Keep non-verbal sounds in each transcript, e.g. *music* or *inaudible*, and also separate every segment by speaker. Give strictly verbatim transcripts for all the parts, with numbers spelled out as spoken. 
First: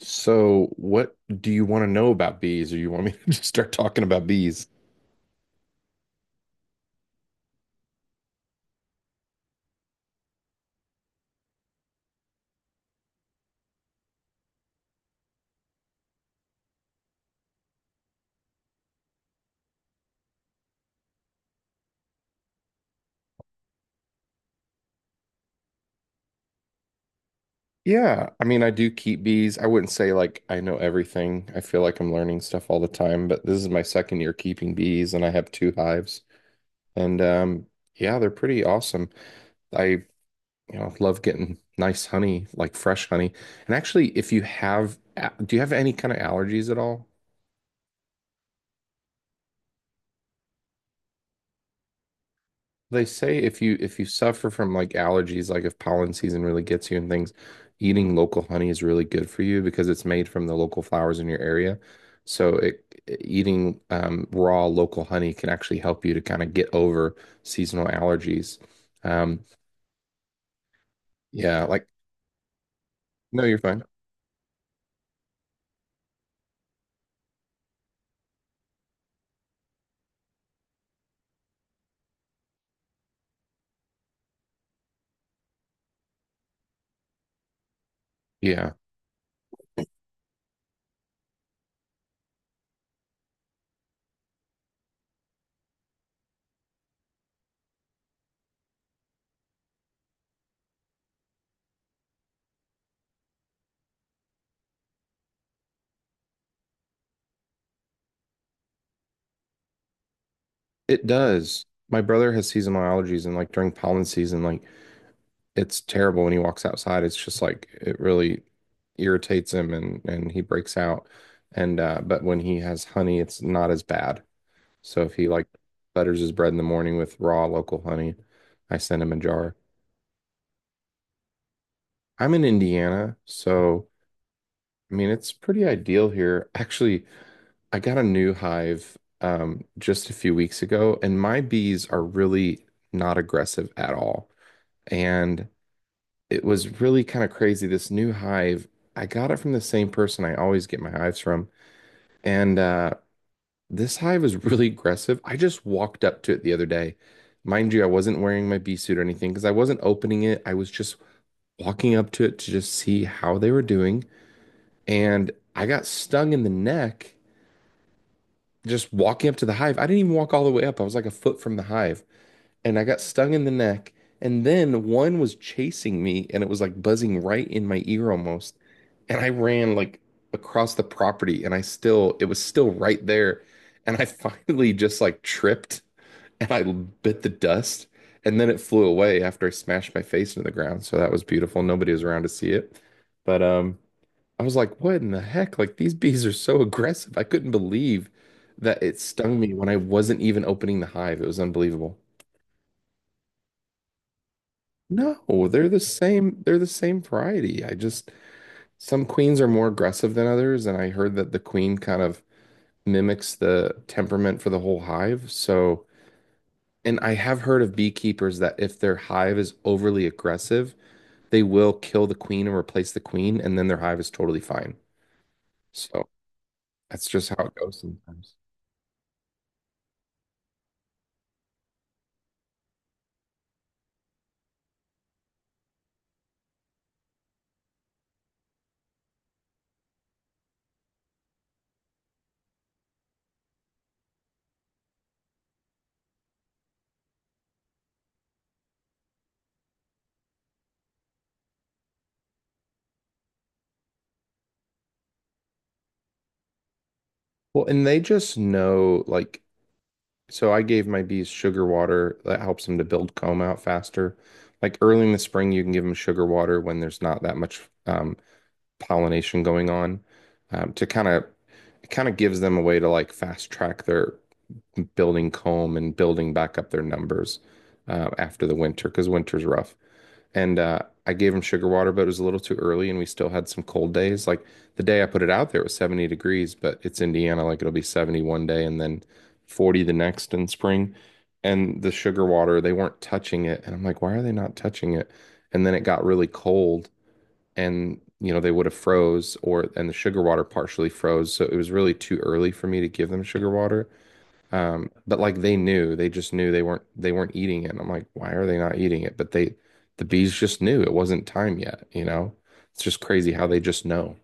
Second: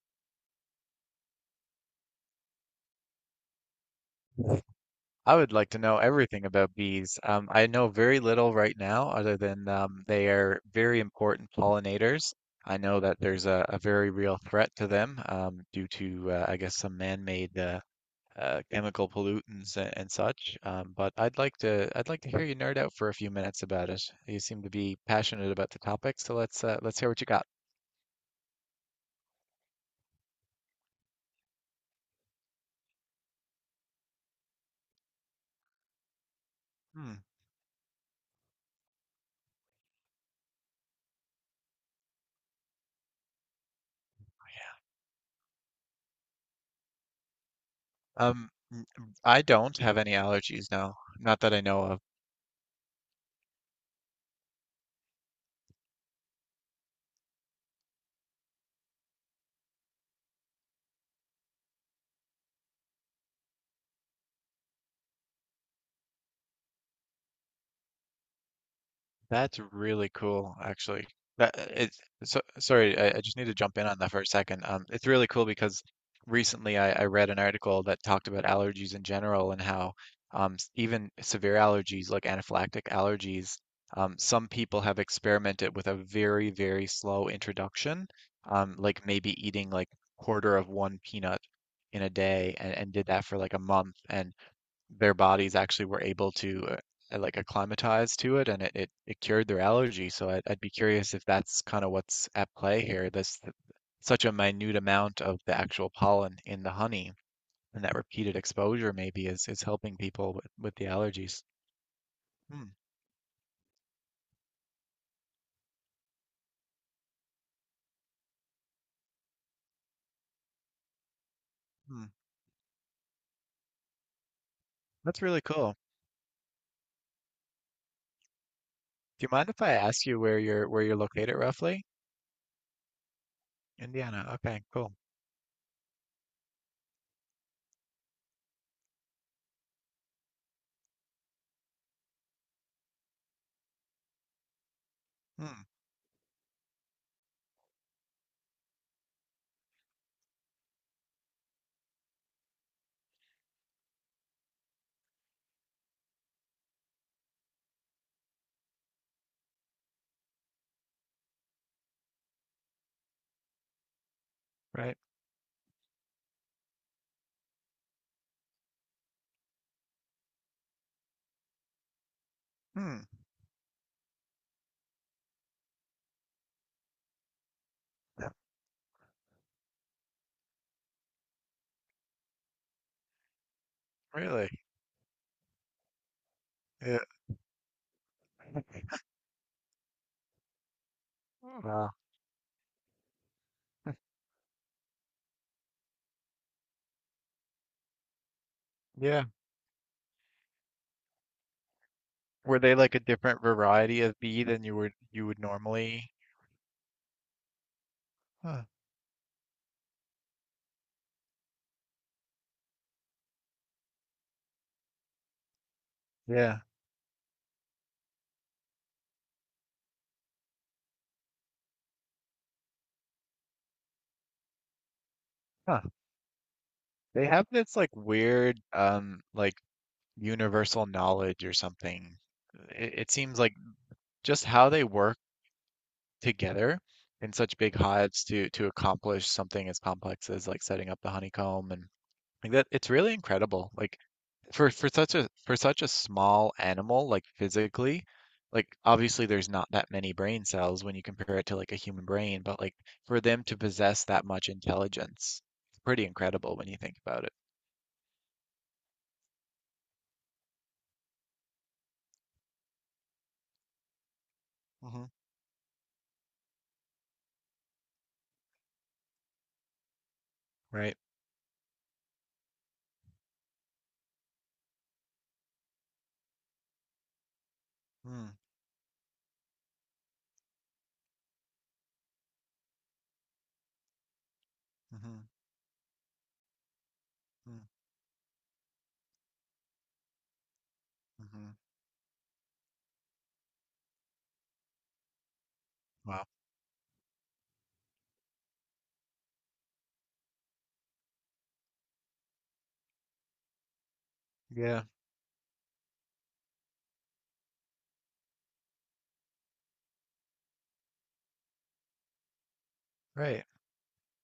Speaker 1: So, what do you want to know about bees, or you want me *laughs* to just start talking about bees?
Speaker 2: I would like to know everything about bees. Um, I know very little right now, other than um, they are very important pollinators. I know that there's a, a very real threat to them um, due to, uh, I guess, some man-made uh, uh, chemical pollutants and, and such. Um, but I'd like to, I'd like to hear you nerd out for a few minutes about it. You seem to be passionate about the topic, so let's uh, let's hear what you got.
Speaker 1: Yeah, I mean, I do keep bees. I wouldn't say like I know everything. I feel like I'm learning stuff all the time, but this is my second year keeping bees, and I have two hives.
Speaker 2: Hmm.
Speaker 1: And um, yeah, they're pretty awesome. I, you know, love getting nice honey, like fresh honey. And actually, if you have, a- do you have any kind of allergies at all?
Speaker 2: Um, n- I don't have any allergies, no, not that I know of.
Speaker 1: They say if you if you suffer from like allergies, like if pollen season really gets you and things, eating local honey is really good for you because it's made from the local flowers in your area. So it, e, eating um, raw local honey can actually help you to kind of get over seasonal allergies. Um,
Speaker 2: That's really cool, actually. That
Speaker 1: yeah,
Speaker 2: uh,
Speaker 1: like
Speaker 2: it's So sorry, I, I just
Speaker 1: no,
Speaker 2: need to
Speaker 1: you're
Speaker 2: jump
Speaker 1: fine.
Speaker 2: in on that for a second. Um, it's really cool because recently I, I read an article that talked about allergies in general and how um, s- even severe allergies like anaphylactic allergies, um, some people have experimented with a very, very slow introduction,
Speaker 1: Yeah,
Speaker 2: um, like maybe eating like quarter of one peanut in a day and, and did that for like a month. And their bodies actually were able to uh, uh, like acclimatize to it and it, it, it cured their allergy. So I'd, I'd be curious if that's kind of what's at play here. This such a minute amount of the actual pollen in the honey and that repeated exposure maybe is, is helping people with, with the
Speaker 1: it
Speaker 2: allergies.
Speaker 1: does. My brother has
Speaker 2: Hmm,
Speaker 1: seasonal allergies, and like during pollen season, like it's terrible when he walks outside. It's just like it really irritates him and and he breaks out. And uh
Speaker 2: hmm.
Speaker 1: but when he has honey, it's not as bad. So if
Speaker 2: That's
Speaker 1: he
Speaker 2: really
Speaker 1: like
Speaker 2: cool.
Speaker 1: butters his bread in the morning with raw local honey, I send him a
Speaker 2: Do you mind
Speaker 1: jar.
Speaker 2: if I ask you where you're where you're located roughly?
Speaker 1: I'm in Indiana, so
Speaker 2: Indiana. Okay,
Speaker 1: I
Speaker 2: cool.
Speaker 1: mean it's pretty ideal here. Actually, I got a new hive um just a few weeks ago and my bees are really not aggressive at all. And
Speaker 2: Hmm.
Speaker 1: it was really kind of crazy. This new hive, I got it from the same person I always get my hives from. And uh, this hive is really aggressive. I just walked up to it the other day. Mind you, I wasn't wearing my bee suit or anything because I wasn't opening it. I was just walking up to it to just see how they were doing.
Speaker 2: Right.
Speaker 1: And I got stung in the neck just walking up to the hive. I didn't even walk all the way up. I was like a foot from the hive. And I
Speaker 2: Hmm.
Speaker 1: got stung in the neck. And then one was chasing me and it was like buzzing right in my ear almost. And I ran like across the property and I still, it was still right there. And I *laughs*
Speaker 2: Really?
Speaker 1: finally just like tripped and I bit the dust. And then it flew away after I smashed my face into the ground. So that was beautiful. Nobody
Speaker 2: Wow.
Speaker 1: was around to see it. But um, I was like, what in the heck? Like these bees are so aggressive. I couldn't believe that it
Speaker 2: Yeah.
Speaker 1: stung me when I wasn't even opening the hive. It was unbelievable.
Speaker 2: Were they like a different variety of bee than you would you would
Speaker 1: No, they're the
Speaker 2: normally?
Speaker 1: same. They're the same variety. I just
Speaker 2: Oh.
Speaker 1: Some queens are more aggressive than others, and I heard that the queen kind of mimics the temperament for the whole hive. So,
Speaker 2: Yeah.
Speaker 1: and I have heard of beekeepers that if their hive is overly aggressive, they will kill the queen and replace the queen, and then their hive is totally fine.
Speaker 2: Huh.
Speaker 1: So that's
Speaker 2: They
Speaker 1: just how
Speaker 2: have
Speaker 1: it
Speaker 2: this
Speaker 1: goes
Speaker 2: like
Speaker 1: sometimes.
Speaker 2: weird um like universal knowledge or something. It, it seems like just how they work together in such big hives to to accomplish something as complex as like setting up the honeycomb and like that it's really incredible. Like for for such a for such a small animal like physically, like obviously there's not that many brain cells when you compare it to like a human brain, but like for them to possess that much intelligence, it's pretty incredible when you think about it.
Speaker 1: Well, and they just know, like. So I gave my bees sugar water that helps them to build comb out faster. Like early
Speaker 2: Mhm.
Speaker 1: in the spring, you can give them sugar water when there's not that much um, pollination going on um, to
Speaker 2: Right.
Speaker 1: kind of it kind of gives them a way to like fast track their building comb and building back up their numbers uh,
Speaker 2: Mm.
Speaker 1: after the winter because winter's rough and uh, I gave him sugar water, but it was a little too early, and we still had some cold days. Like the day I put
Speaker 2: Hmm.
Speaker 1: it out there, it was seventy degrees, but it's Indiana,
Speaker 2: Mm.
Speaker 1: like it'll be seventy one day and then forty the next in spring.
Speaker 2: Hmm.
Speaker 1: And the sugar water, they weren't touching it, and I'm like, why are they not touching it? And then it got
Speaker 2: Wow.
Speaker 1: really cold, and you know they would have froze, or and the sugar water partially froze, so it was really too early for me to give them sugar water.
Speaker 2: Yeah.
Speaker 1: Um, but like they knew, they just knew they weren't they weren't eating it. And I'm like, why are they not eating it? But they the bees just knew it wasn't time yet, you know? It's just crazy
Speaker 2: Right.
Speaker 1: how they just know.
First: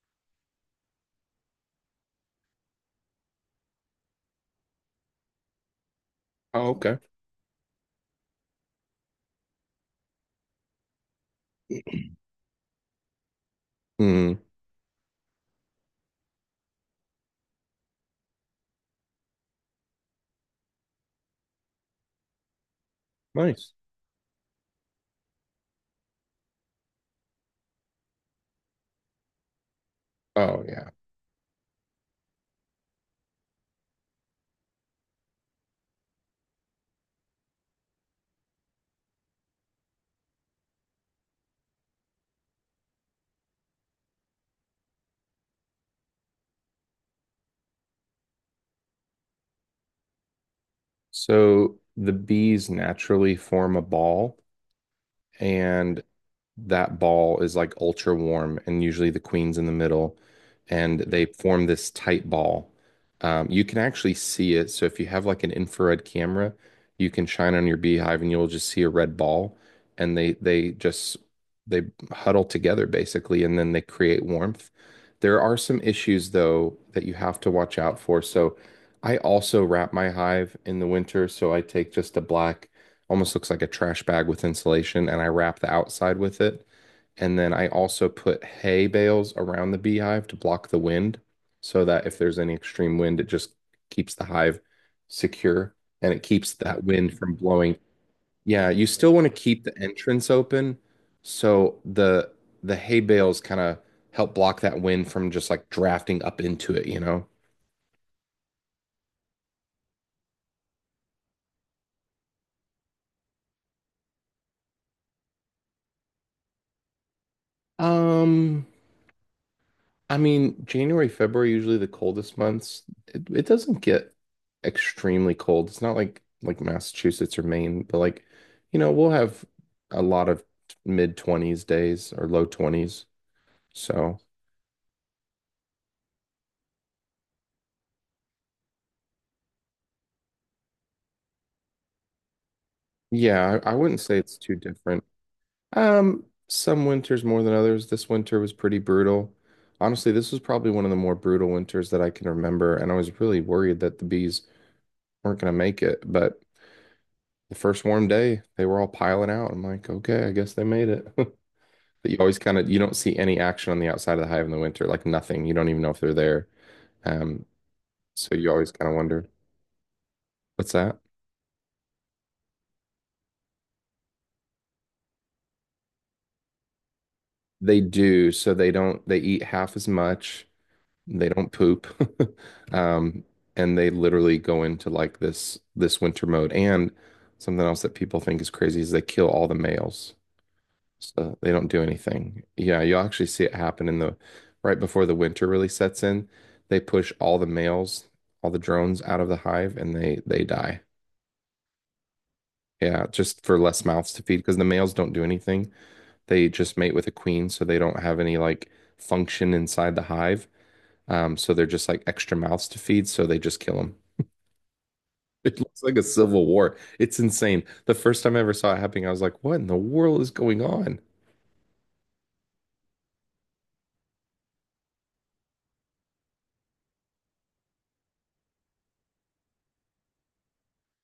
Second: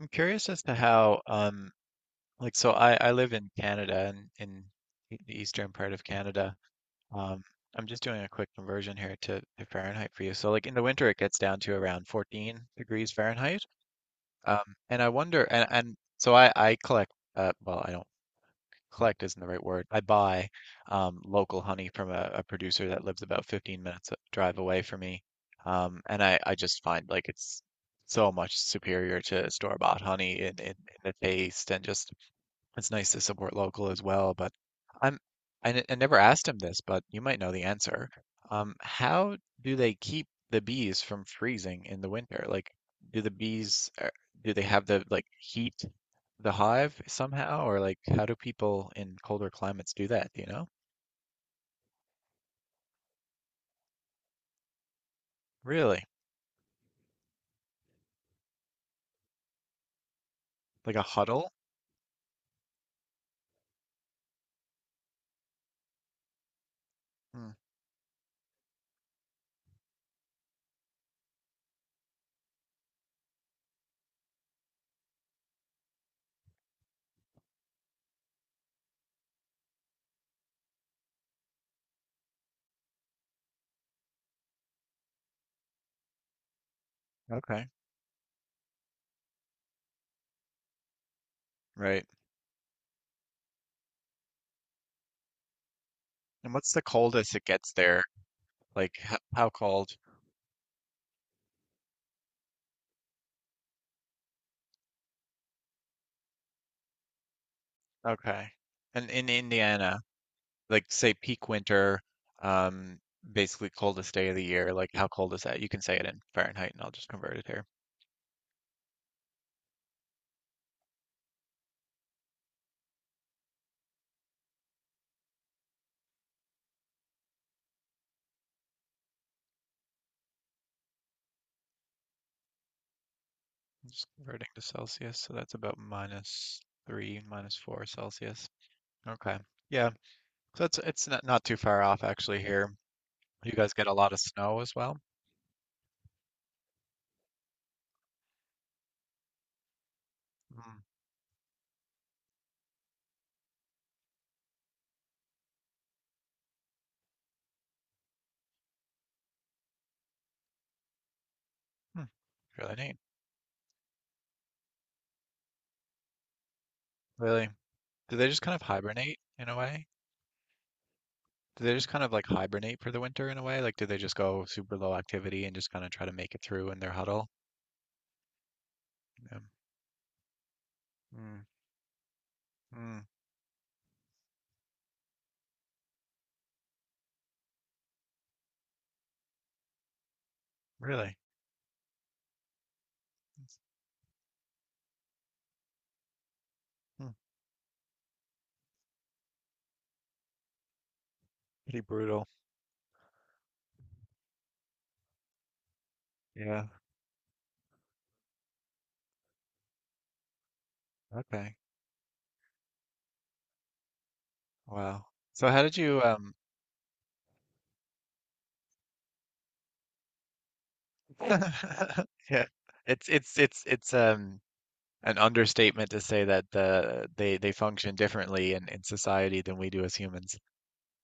Speaker 2: I'm curious as to how, um, like, so I, I live in Canada and in e- the eastern part of Canada.
Speaker 1: Oh, okay.
Speaker 2: Um, I'm just doing a quick conversion here to, to Fahrenheit for you. So, like, in the winter, it gets down to around fourteen degrees Fahrenheit.
Speaker 1: Mm,
Speaker 2: Um, and I wonder, and, and so I, I collect, uh, well, I don't. Collect isn't the right word. I buy um, local honey from a, a producer that lives about
Speaker 1: nice.
Speaker 2: fifteen minutes uh, drive away from me. Um, and I, I just find like it's so much superior to store-bought honey in,
Speaker 1: Oh
Speaker 2: in,
Speaker 1: yeah.
Speaker 2: in the taste and just it's nice to support local as well, but I'm I, n- I never asked him this, but you might know the answer. Um, how do they keep the bees from freezing in the winter? Like, do the bees uh, do they have the like heat the hive somehow, or like how do people in colder climates do that? Do you know?
Speaker 1: So the bees naturally form a ball and
Speaker 2: Really?
Speaker 1: that ball is like ultra warm, and usually the queen's in the middle,
Speaker 2: Like
Speaker 1: and
Speaker 2: a
Speaker 1: they
Speaker 2: huddle?
Speaker 1: form this tight ball. Um, you can actually see it. So if you have like an infrared camera, you can
Speaker 2: Hmm.
Speaker 1: shine on your beehive, and you'll just see a red ball, and they they just they huddle together basically, and then they create warmth. There are some issues though that you have to watch out for. So I also wrap my hive in the winter, so I take just a black almost looks like a trash bag with insulation, and I wrap the outside with it. And then I
Speaker 2: Okay.
Speaker 1: also put hay bales around the beehive to block the wind so that
Speaker 2: Right.
Speaker 1: if there's any extreme wind, it just keeps the hive secure and it keeps
Speaker 2: And what's the
Speaker 1: that wind from
Speaker 2: coldest it gets
Speaker 1: blowing.
Speaker 2: there?
Speaker 1: Yeah, you
Speaker 2: Like
Speaker 1: still
Speaker 2: h-
Speaker 1: want to
Speaker 2: how
Speaker 1: keep the
Speaker 2: cold?
Speaker 1: entrance open so the the hay bales kind of help block that wind from just like drafting up into it, you know?
Speaker 2: Okay. And in Indiana, like say peak winter, um, basically coldest day of the year. Like how cold is that? You can say it in Fahrenheit, and I'll just convert it here.
Speaker 1: Um, I mean, January, February, usually the coldest months. It, it doesn't get extremely cold. It's not like like Massachusetts or Maine, but like, you know, we'll have a lot of mid twenties days or low twenties.
Speaker 2: I'm just
Speaker 1: So,
Speaker 2: converting to Celsius, so that's about minus three, minus four Celsius. Okay, yeah, so it's it's not, not too far off actually here. You
Speaker 1: yeah, I,
Speaker 2: guys
Speaker 1: I
Speaker 2: get a
Speaker 1: wouldn't
Speaker 2: lot
Speaker 1: say
Speaker 2: of
Speaker 1: it's too
Speaker 2: snow as well.
Speaker 1: different. Um, some winters more than others. This winter was pretty brutal. Honestly, this was probably
Speaker 2: Mm.
Speaker 1: one of the more brutal winters that I can remember, and I was really worried that the bees weren't going to make it, but the first warm day, they were all piling out. I'm like, okay, I guess they made it. *laughs*
Speaker 2: Hmm.
Speaker 1: But you always kind of
Speaker 2: Really
Speaker 1: you don't
Speaker 2: neat.
Speaker 1: see any action on the outside of the hive in the winter, like nothing. You don't even know if they're there. Um,
Speaker 2: Really, do they
Speaker 1: so
Speaker 2: just
Speaker 1: you
Speaker 2: kind of
Speaker 1: always kind of
Speaker 2: hibernate
Speaker 1: wonder,
Speaker 2: in a way?
Speaker 1: what's that?
Speaker 2: Do they just kind of like hibernate for the winter in a way? Like, do they just go super low activity and just kind of try to make it through in their huddle?
Speaker 1: They do, so they don't they
Speaker 2: Yeah.
Speaker 1: eat half as much, they
Speaker 2: Mm.
Speaker 1: don't poop. *laughs*
Speaker 2: Mm.
Speaker 1: Um, and they literally go into like this this winter mode. And something else that people think is crazy is they kill all the males.
Speaker 2: Really?
Speaker 1: So they don't do anything. Yeah, you'll actually see it happen in the right before the winter really sets in. They push
Speaker 2: Hmm.
Speaker 1: all the males, all the drones out of the hive and they they die.
Speaker 2: Pretty brutal.
Speaker 1: Yeah, just for less mouths to feed because the males don't do anything. They
Speaker 2: Yeah.
Speaker 1: just mate with a queen, so they don't have any like function inside the hive. Um, so
Speaker 2: Okay.
Speaker 1: they're just like extra mouths to feed, so they just kill them. *laughs*
Speaker 2: Wow. So
Speaker 1: It
Speaker 2: how did
Speaker 1: looks like a
Speaker 2: you um
Speaker 1: civil war. It's insane. The first time I ever saw it happening, I was like, what in the world is going on?
Speaker 2: *laughs* yeah. It's it's it's it's um an understatement to say that the they they function differently in in society than we do as humans.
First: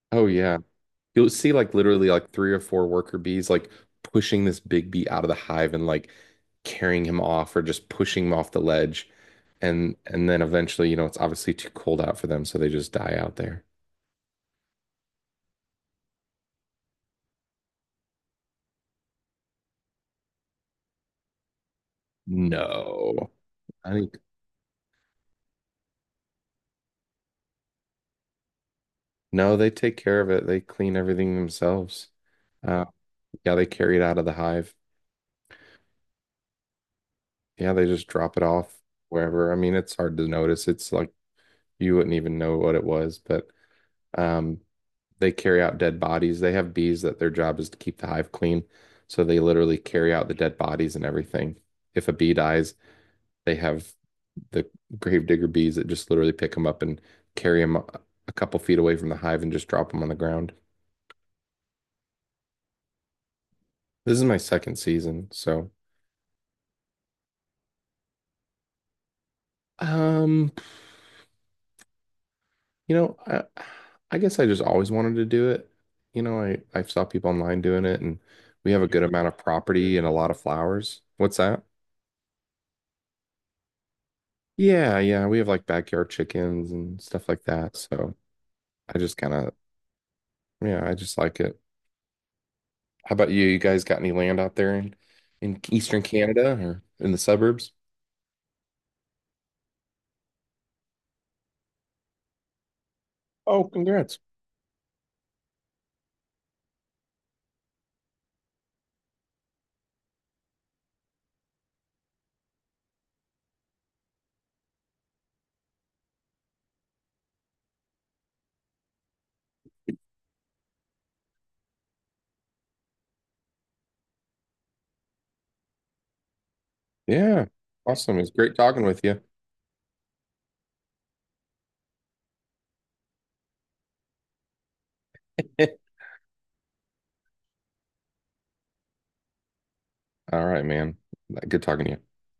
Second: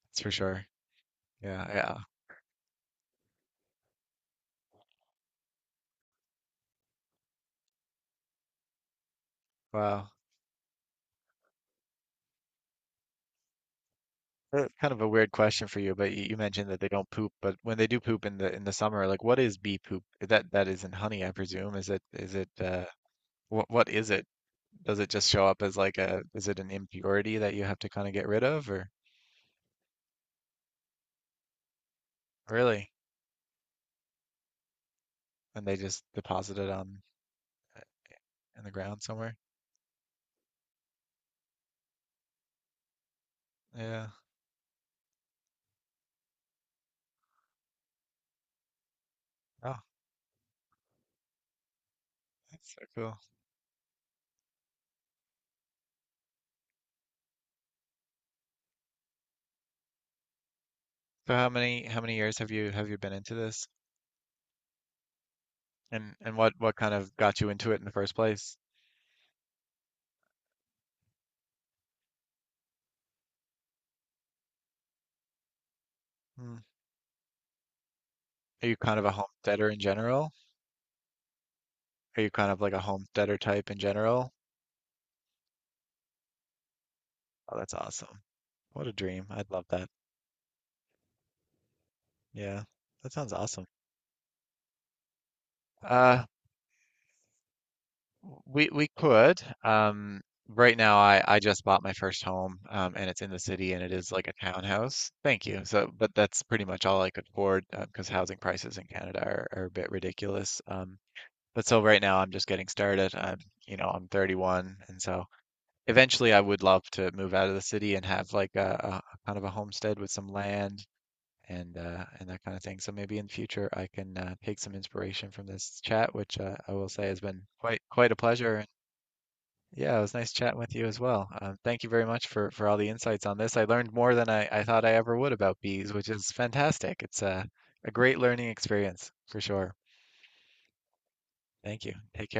Speaker 2: That's
Speaker 1: Oh
Speaker 2: for
Speaker 1: yeah.
Speaker 2: sure.
Speaker 1: You'll see
Speaker 2: Yeah,
Speaker 1: like
Speaker 2: yeah.
Speaker 1: literally like three or four worker bees like pushing this big bee out of the hive and like carrying him off or just pushing him off the ledge. And
Speaker 2: Wow.
Speaker 1: and then eventually, you know, it's obviously too cold out for them, so they just die out there.
Speaker 2: Uh, Kind of a weird question for you, but you, you mentioned that they don't poop, but when they do poop in the in the summer, like what is bee poop? That that isn't honey, I presume. Is it is it uh
Speaker 1: No.
Speaker 2: what what
Speaker 1: I
Speaker 2: is
Speaker 1: think
Speaker 2: it? Does it just show up as like a is it an impurity that you have to kind of get rid of or?
Speaker 1: no, they take care of it. They clean everything themselves. Uh,
Speaker 2: Really?
Speaker 1: yeah, they carry it out of the hive.
Speaker 2: And they just deposit it on
Speaker 1: Yeah,
Speaker 2: uh,
Speaker 1: they just drop it
Speaker 2: in the
Speaker 1: off
Speaker 2: ground somewhere?
Speaker 1: wherever. I mean, it's hard to notice. It's like you wouldn't even know what it was, but
Speaker 2: Yeah.
Speaker 1: um they carry out dead bodies. They have bees that their job is to keep the hive clean. So they literally
Speaker 2: Oh,
Speaker 1: carry out the dead bodies and everything. If a bee dies,
Speaker 2: that's so cool.
Speaker 1: they have the gravedigger bees that just literally pick them up and carry them a couple feet away from the hive and just drop them on the ground.
Speaker 2: So how many how many years have you have you been into this?
Speaker 1: This is my second season, so
Speaker 2: And and what what kind of got you into it in the first place?
Speaker 1: um, you know, I, I guess I just always wanted to do it. You know, I
Speaker 2: Hmm.
Speaker 1: I saw people online doing it, and
Speaker 2: Are
Speaker 1: we
Speaker 2: you
Speaker 1: have a
Speaker 2: kind
Speaker 1: good
Speaker 2: of a
Speaker 1: amount of
Speaker 2: homesteader in
Speaker 1: property and a lot
Speaker 2: general?
Speaker 1: of flowers. What's that?
Speaker 2: Are you kind of like a homesteader type in general?
Speaker 1: Yeah, yeah, we have like backyard chickens and stuff like
Speaker 2: Oh, that's
Speaker 1: that. So
Speaker 2: awesome. What a
Speaker 1: I just
Speaker 2: dream.
Speaker 1: kind
Speaker 2: I'd
Speaker 1: of,
Speaker 2: love that.
Speaker 1: yeah, I just like it.
Speaker 2: Yeah. That
Speaker 1: How about
Speaker 2: sounds
Speaker 1: you? You
Speaker 2: awesome.
Speaker 1: guys got any land out there in in Eastern
Speaker 2: Uh,
Speaker 1: Canada or in the suburbs?
Speaker 2: We we could. Um, right now, I I just bought my first home, um, and it's in the
Speaker 1: Oh,
Speaker 2: city, and it is
Speaker 1: congrats.
Speaker 2: like a townhouse. Thank you. So, but that's pretty much all I could afford uh, because housing prices in Canada are, are a bit ridiculous. Um, but so right now, I'm just getting started. I'm You know, I'm thirty-one, and so eventually, I would love to move out of the city and have like a, a kind of a homestead with some land. And uh, and that kind of thing. So maybe in the future I can uh, take some inspiration from this chat, which uh, I will say has been
Speaker 1: Yeah.
Speaker 2: quite quite a
Speaker 1: Awesome. It's great
Speaker 2: pleasure.
Speaker 1: talking with you.
Speaker 2: Yeah, it was nice chatting with you as well. Uh, thank you very much for, for all the insights on this. I learned more than I, I thought I ever would about bees,
Speaker 1: *laughs*
Speaker 2: which is fantastic. It's a, a great learning experience for sure.
Speaker 1: All right, man. Good talking
Speaker 2: Thank
Speaker 1: to
Speaker 2: you.
Speaker 1: you.
Speaker 2: Take care.